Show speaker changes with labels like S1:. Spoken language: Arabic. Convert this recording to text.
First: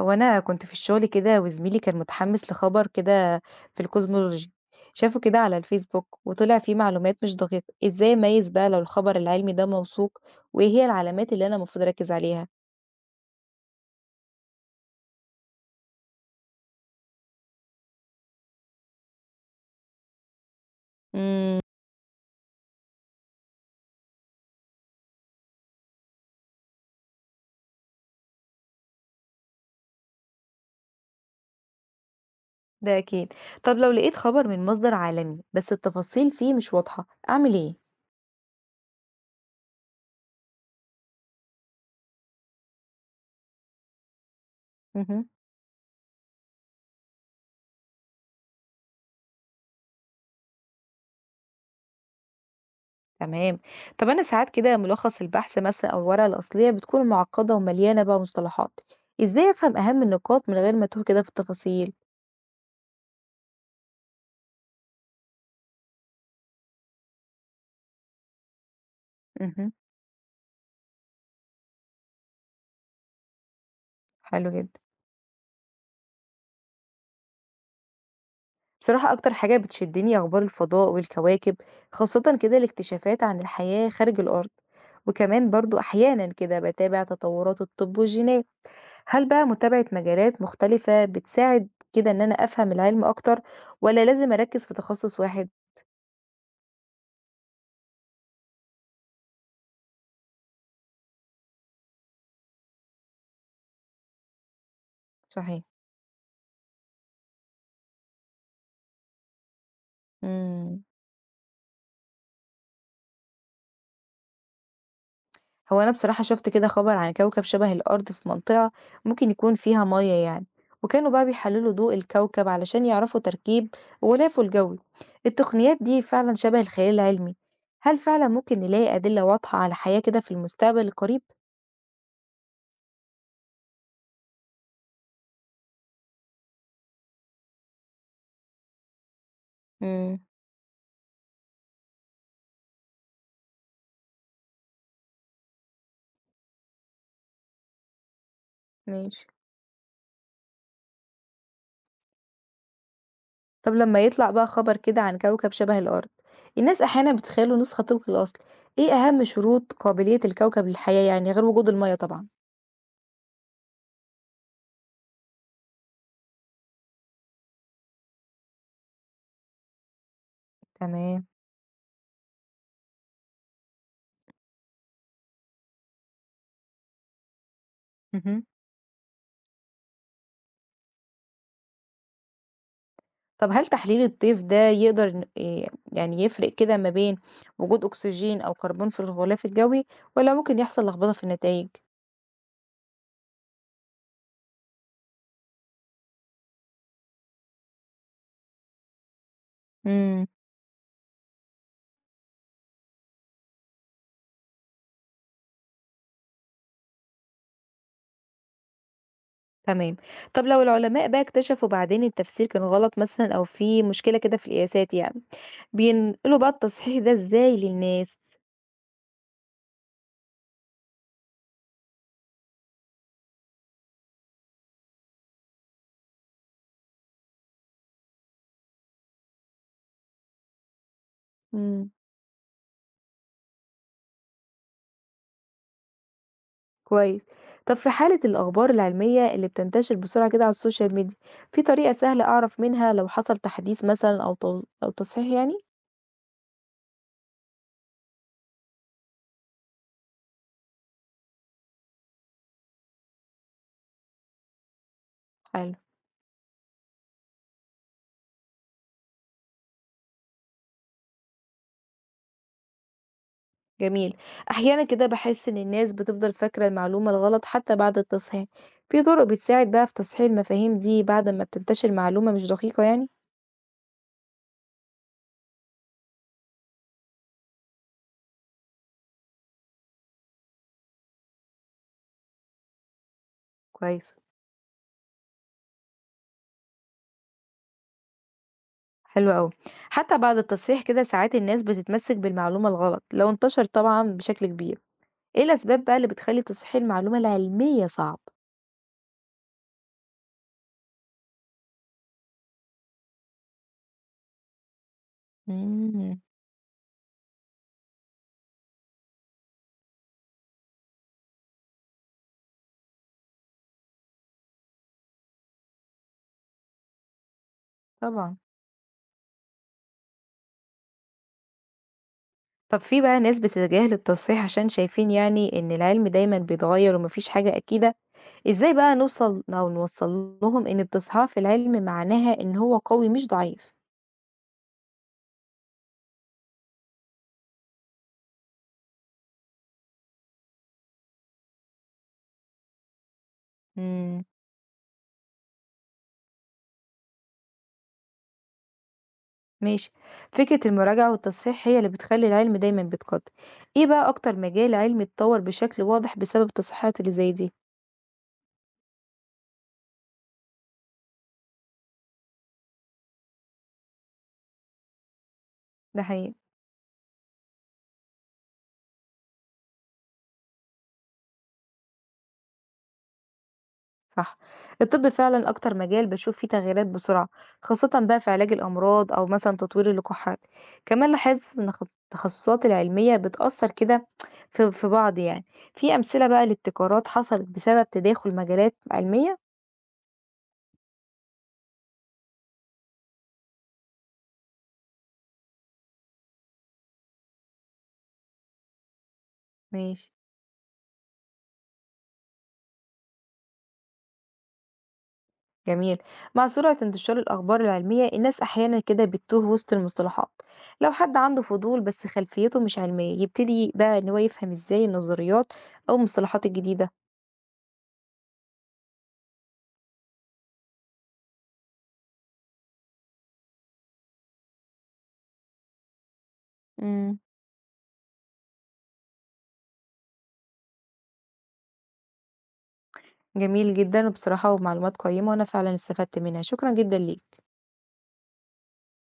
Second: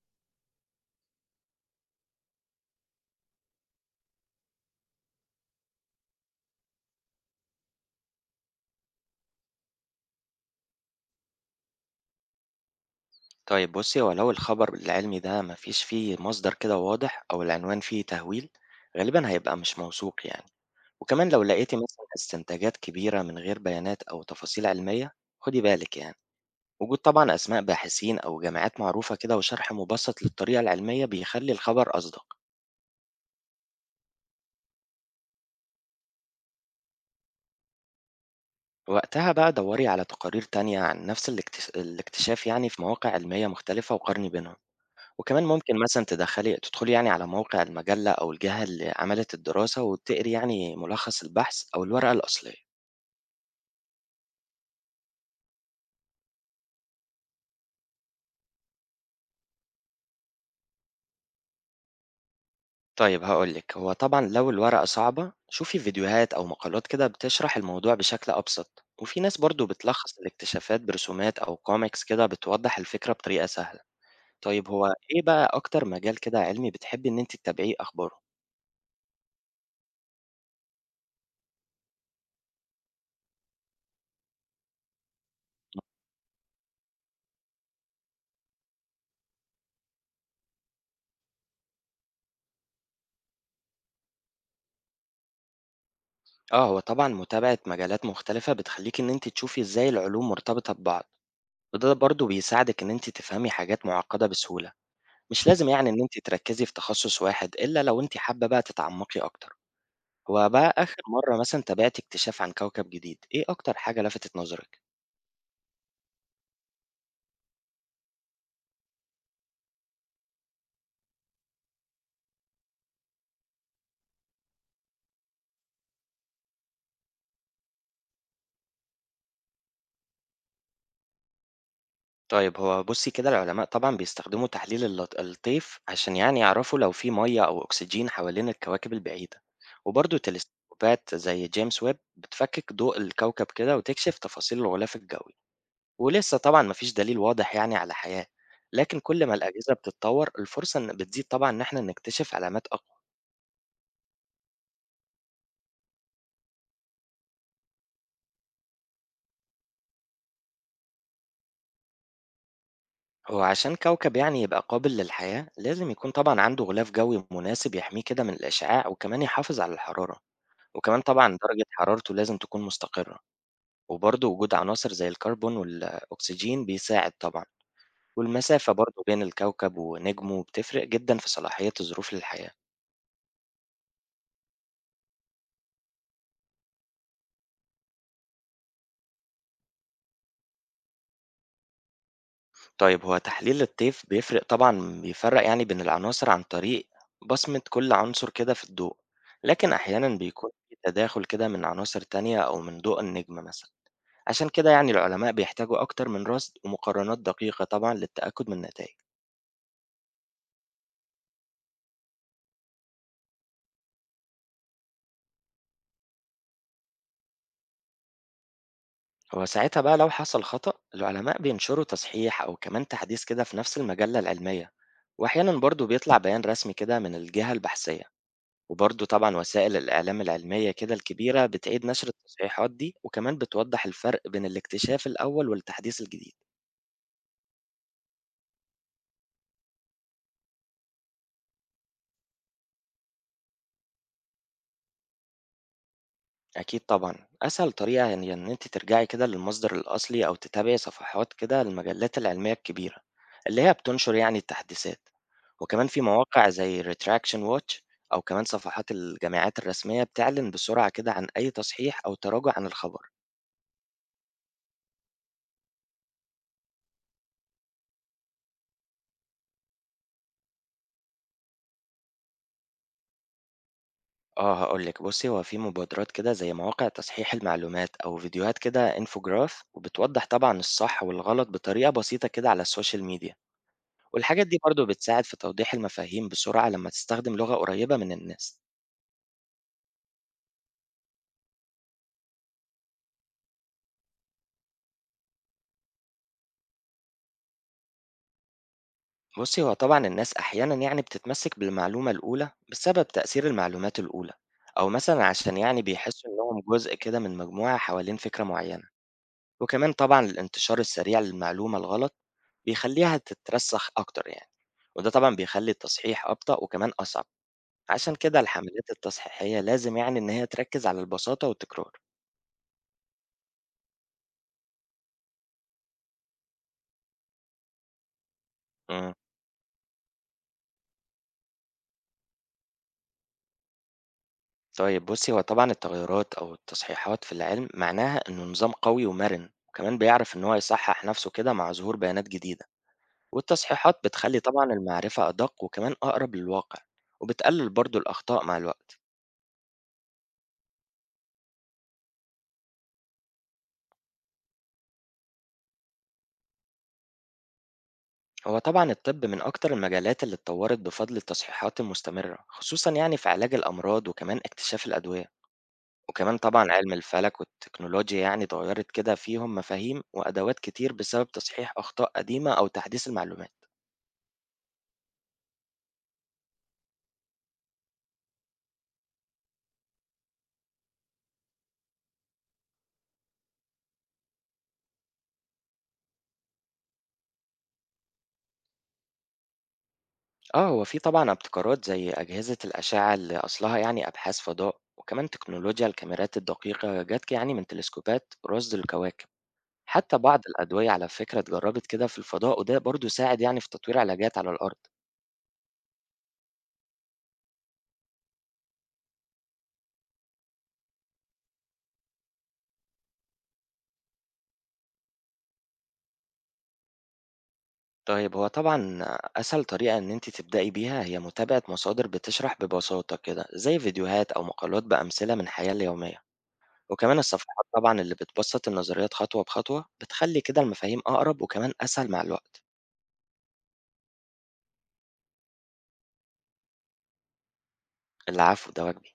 S1: هو أنا كنت في الشغل كده، وزميلي كان متحمس لخبر كده في الكوزمولوجي. شافه كده على الفيسبوك وطلع فيه معلومات مش دقيقة. ازاي اميز بقى لو الخبر العلمي ده موثوق، وايه هي العلامات اللي انا المفروض اركز عليها؟
S2: طيب بُصّي، هو لو الخبر العلمي ده ما فيش فيه مصدر كده واضح أو العنوان فيه تهويل، غالبًا هيبقى مش موثوق يعني. وكمان لو
S1: امم.
S2: لقيتِ مثلًا استنتاجات كبيرة من غير بيانات أو تفاصيل علمية، خدي بالِك يعني. وجود طبعًا أسماء باحثين أو جامعات معروفة كده وشرح مبسط للطريقة العلمية بيخلّي الخبر أصدق.
S1: ده اكيد. طب لو لقيت خبر من مصدر عالمي بس التفاصيل فيه مش واضحة، اعمل ايه؟
S2: وقتها بقى دوري على تقارير تانية عن نفس الاكتشاف يعني في مواقع علمية مختلفة وقارني بينهم.
S1: امم.
S2: وكمان ممكن مثلًا تدخلي يعني على موقع المجلة أو الجهة اللي عملت الدراسة وتقري يعني ملخص البحث أو الورقة الأصلية.
S1: تمام. طب انا ساعات كده ملخص البحث مثلا او الورقة الأصلية بتكون معقدة ومليانة بقى مصطلحات، ازاي افهم اهم النقاط من غير ما اتوه كده في التفاصيل؟
S2: طيب هاقول لِك، هو طبعًا لو الورقة صعبة شوفي فيديوهات أو مقالات كده بتشرح الموضوع بشكل أبسط، وفي ناس برضه
S1: امم.
S2: بتلخّص الاكتشافات برسومات أو comics كده بتوضّح الفكرة بطريقة سهلة.
S1: حلو
S2: طيب
S1: جدا.
S2: هو إيه بقى أكتر مجال كده علمي بتحبي إن أنتِ تتابعيه أخباره؟
S1: بصراحة أكتر حاجة بتشدني أخبار الفضاء والكواكب، خاصة كده الاكتشافات عن الحياة خارج الأرض. وكمان برضو أحيانا كده بتابع تطورات الطب والجينات. هل بقى متابعة مجالات مختلفة بتساعد كده إن أنا أفهم العلم أكتر، ولا لازم أركز في تخصص واحد؟
S2: آه، هو طبعًا متابعة مجالات مختلفة بتخلّيكِ إن أنتِ تشوفي إزاي العلوم مرتبطة ببعض، وده برضه بيساعدِك إن أنتِ تفهمي حاجات معقدة بسهولة. مش
S1: صحيح.
S2: لازم يعني إن أنتِ تركزي في تخصص واحد إلا لو أنتِ حابة بقى تتعمقي أكتر. هو بقى
S1: مم.
S2: آخر مرة مثلًا تابعتِ اكتشاف عن كوكب جديد، إيه أكتر حاجة لفتت نظرِك؟
S1: هو أنا بصراحة شُفت كده خبر عن كوكب شبه الأرض في منطقة ممكن يكون فيها مَيَّة يعني، وكانوا بقى بيحلّلوا ضوء الكوكب علشان يعرفوا تركيب غلافه الجوي، التقنيات دي فعلًا شبه الخيال العلمي، هل فعلًا ممكن نلاقي أدلة واضحة على حياة كده في المستقبل القريب؟
S2: طيب هو بُصّي كده العلماء طبعًا بيستخدموا تحليل الطيف عشان يعني يعرفوا لو في مَيّة أو أكسجين حوالين الكواكب البعيدة،
S1: امم،
S2: وبرضه تلسكوبات زي جيمس ويب بتفكك ضوء الكوكب كده وتكشف تفاصيل الغلاف الجوي. ولسه طبعًا ما فيش دليل واضح يعني على حياة، لكن
S1: ماشي.
S2: كل ما الأجهزة بتتطور الفرصة إن بتزيد طبعًا إن إحنا نكتشف علامات أقوى.
S1: طب لما يطلع بقى خبر كده عن كوكب شبه الأرض، الناس أحيانًا بتتخيلوا نسخة طبق الأصل، إيه أهم شروط قابلية الكوكب للحياة يعني غير وجود المَيَّة طبعًا؟
S2: وعشان كوكب يعني يبقى قابل للحياة لازم يكون طبعًا عنده غلاف جوي مناسب يحميه كده من الإشعاع وكمان يحافظ على الحرارة، وكمان
S1: تمام،
S2: طبعًا درجة حرارته لازم تكون مستقرة. وبرضه وجود عناصر زي الكربون والأكسجين بيساعد طبعًا،
S1: اهم.
S2: والمسافة برضه بين الكوكب ونجمه بتفرق جدًا في صلاحية الظروف للحياة.
S1: طب هل تحليل الطيف ده يقدر إيه يعني يفرق كده ما بين وجود أكسجين أو كربون في الغلاف الجوي، ولا ممكن يحصل لخبطة في النتائج؟
S2: طيب هو تحليل الطيف طبعًا بيفرّق يعني بين العناصر عن طريق بصمة كل عنصر كده في الضوء، لكن أحيانًا
S1: امم.
S2: بيكون في تداخل كده من عناصر تانية أو من ضوء النجم مثلًا. عشان كده يعني العلماء بيحتاجوا أكتر من رصد ومقارنات دقيقة طبعًا للتأكد من النتائج.
S1: تمام. طب لو العلماء بقى اكتشفوا بعدين التفسير كان غلط مثلا، أو في مشكلة كده في القياسات يعني، بينقلوا بقى التصحيح ده إزاي للناس؟
S2: هو ساعتها بقى لو حصل خطأ العلماء بينشروا تصحيح أو كمان تحديث كده في نفس المجلة العلمية، وأحيانًا برضه بيطلع بيان رسمي كده من الجهة البحثية. وبرضه طبعًا وسائل الإعلام العلمية كده الكبيرة بتعيد
S1: امم.
S2: نشر التصحيحات دي، وكمان بتوضح الفرق بين الاكتشاف الأول والتحديث الجديد.
S1: كويس. طب في حالة الأخبار العلمية اللي بتنتشر بسرعة كده على السوشيال ميديا، في طريقة سهلة أعرف منها لو حصل تحديث مثلا، أو أو تصحيح يعني؟
S2: أكيد طبعًا، أسهل طريقة يعني إن أنتِ ترجعي كده للمصدر الأصلي أو تتابعي صفحات كده المجلات العلمية الكبيرة، اللي هي بتنشر يعني التحديثات.
S1: حلو.
S2: وكمان في مواقع زي retraction watch أو كمان صفحات الجامعات الرسمية بتعلن بسرعة كده عن أي تصحيح أو تراجع عن الخبر.
S1: جميل. أحيانا كده بحس إن الناس بتفضل فاكرة المعلومة الغلط حتى بعد التصحيح، في طرق بتساعد بقى في تصحيح المفاهيم دي بعد ما بتنتشر معلومة مش دقيقة يعني؟
S2: آه، هاقول لِك بُصّي، هو في مبادرات كده زي مواقع تصحيح المعلومات أو فيديوهات كده infograph وبتوضّح طبعًا الصح والغلط بطريقة بسيطة كده على السوشيال ميديا،
S1: كويس.
S2: والحاجات دي برضه بتساعد في توضيح المفاهيم بسرعة لمّا تستخدم لغة قريبة من الناس.
S1: حلو أوي. حتى بعد التصحيح كده ساعات الناس بتتمسك بالمعلومة الغلط لو انتشر طبعا بشكل كبير، إيه الأسباب بقى اللي بتخلي تصحيح المعلومة العلمية صعب؟
S2: بُصّي، هو طبعًا الناس أحيانًا يعني بتتمسك بالمعلومة الأولى بسبب تأثير المعلومات الأولى، أو مثلًا عشان يعني
S1: مم.
S2: بيحسّوا إنّهم جزء كده من مجموعة حوالين فكرة معيّنة. وكمان طبعًا الانتشار السريع للمعلومة الغلط، بيخلّيها تترسّخ أكتر يعني، وده طبعًا بيخلّي التصحيح أبطأ وكمان أصعب. عشان
S1: طبعا.
S2: كده الحملات التصحيحية لازم يعني إن هي تركّز على البساطة والتكرار.
S1: طب في بقى ناس بتتجاهل التصحيح عشان شايفين يعني إن العلم دايما بيتغير ومفيش حاجة أكيدة، إزاي بقى
S2: إمم.
S1: نوصل أو نوصّل لهم إن التصحيح في العلم معناها إن هو قوي مش ضعيف؟
S2: طيب بُصّي، هو طبعًا التغيرات أو التصحيحات في العلم معناها إنه نظام قوي ومَرِن، وكمان بيعرف إن هو يصحّح نَفْسه كده مع ظهور بيانات جديدة، والتصحيحات
S1: امم.
S2: بتخلّي طبعًا المعرفة أدق وكمان أقرب للواقع، وبتقلل برضه الأخطاء مع الوقت.
S1: ماشي. فكرة المراجعة والتصحيح هي اللي بتخلي العلم دايما بيتقدم. ايه بقى اكتر مجال علمي اتطور بشكل واضح بسبب التصحيحات اللي زي دي؟
S2: هو طبعا الطب من أكتر المجالات اللي اتطورت بفضل التصحيحات المستمرة خصوصا يعني في علاج الأمراض وكمان اكتشاف الأدوية.
S1: ده حقيقي.
S2: وكمان طبعا علم الفلك والتكنولوجيا يعني اتغيرت كده فيهم مفاهيم وأدوات كتير بسبب تصحيح أخطاء قديمة أو تحديث المعلومات.
S1: صح. الطب فعلا أكتر مجال بشوف فيه تغييرات بسرعة، خاصة بقى في علاج الأمراض أو مثلا تطوير اللقاحات. كمان لاحظت إن التخصصات العلمية بتأثر كده في بعض يعني، في أمثلة بقى لابتكارات حصلت بسبب تداخل مجالات علمية؟
S2: اه هو في طبعا ابتكارات زي أجهزة الأشعة اللي أصلها يعني أبحاث فضاء وكمان تكنولوجيا الكاميرات الدقيقة جت يعني من تلسكوبات رصد الكواكب.
S1: ماشي.
S2: حتى بعض الأدوية على فكرة اتجربت كده في الفضاء، وده برضو ساعد يعني في تطوير علاجات على الأرض.
S1: جميل. مع سرعة انتشار الأخبار العلمية الناس أحيانا كده بتتوه وسط المصطلحات، لو حد عنده فضول بس خلفيته مش علمية، يبتدي بقى إن هو يفهم إزاي النظريات أو المصطلحات الجديدة؟
S2: طيب هو طبعًا أسهل طريقة إن أنتِ تبدئي بيها هي متابعة مصادر بتشرح ببساطة كده، زي فيديوهات أو مقالات بأمثلة من الحياة اليومية، وكمان الصفحات طبعًا اللي بتبسط النظريات خطوة بخطوة، بتخلي كده المفاهيم أقرب وكمان أسهل مع الوقت.
S1: جميل جدًا، وبصراحة معلومات قيّمة وأنا فعلًا استفدت منها، شكرًا جدًا ليك.
S2: العفو، ده واجبي.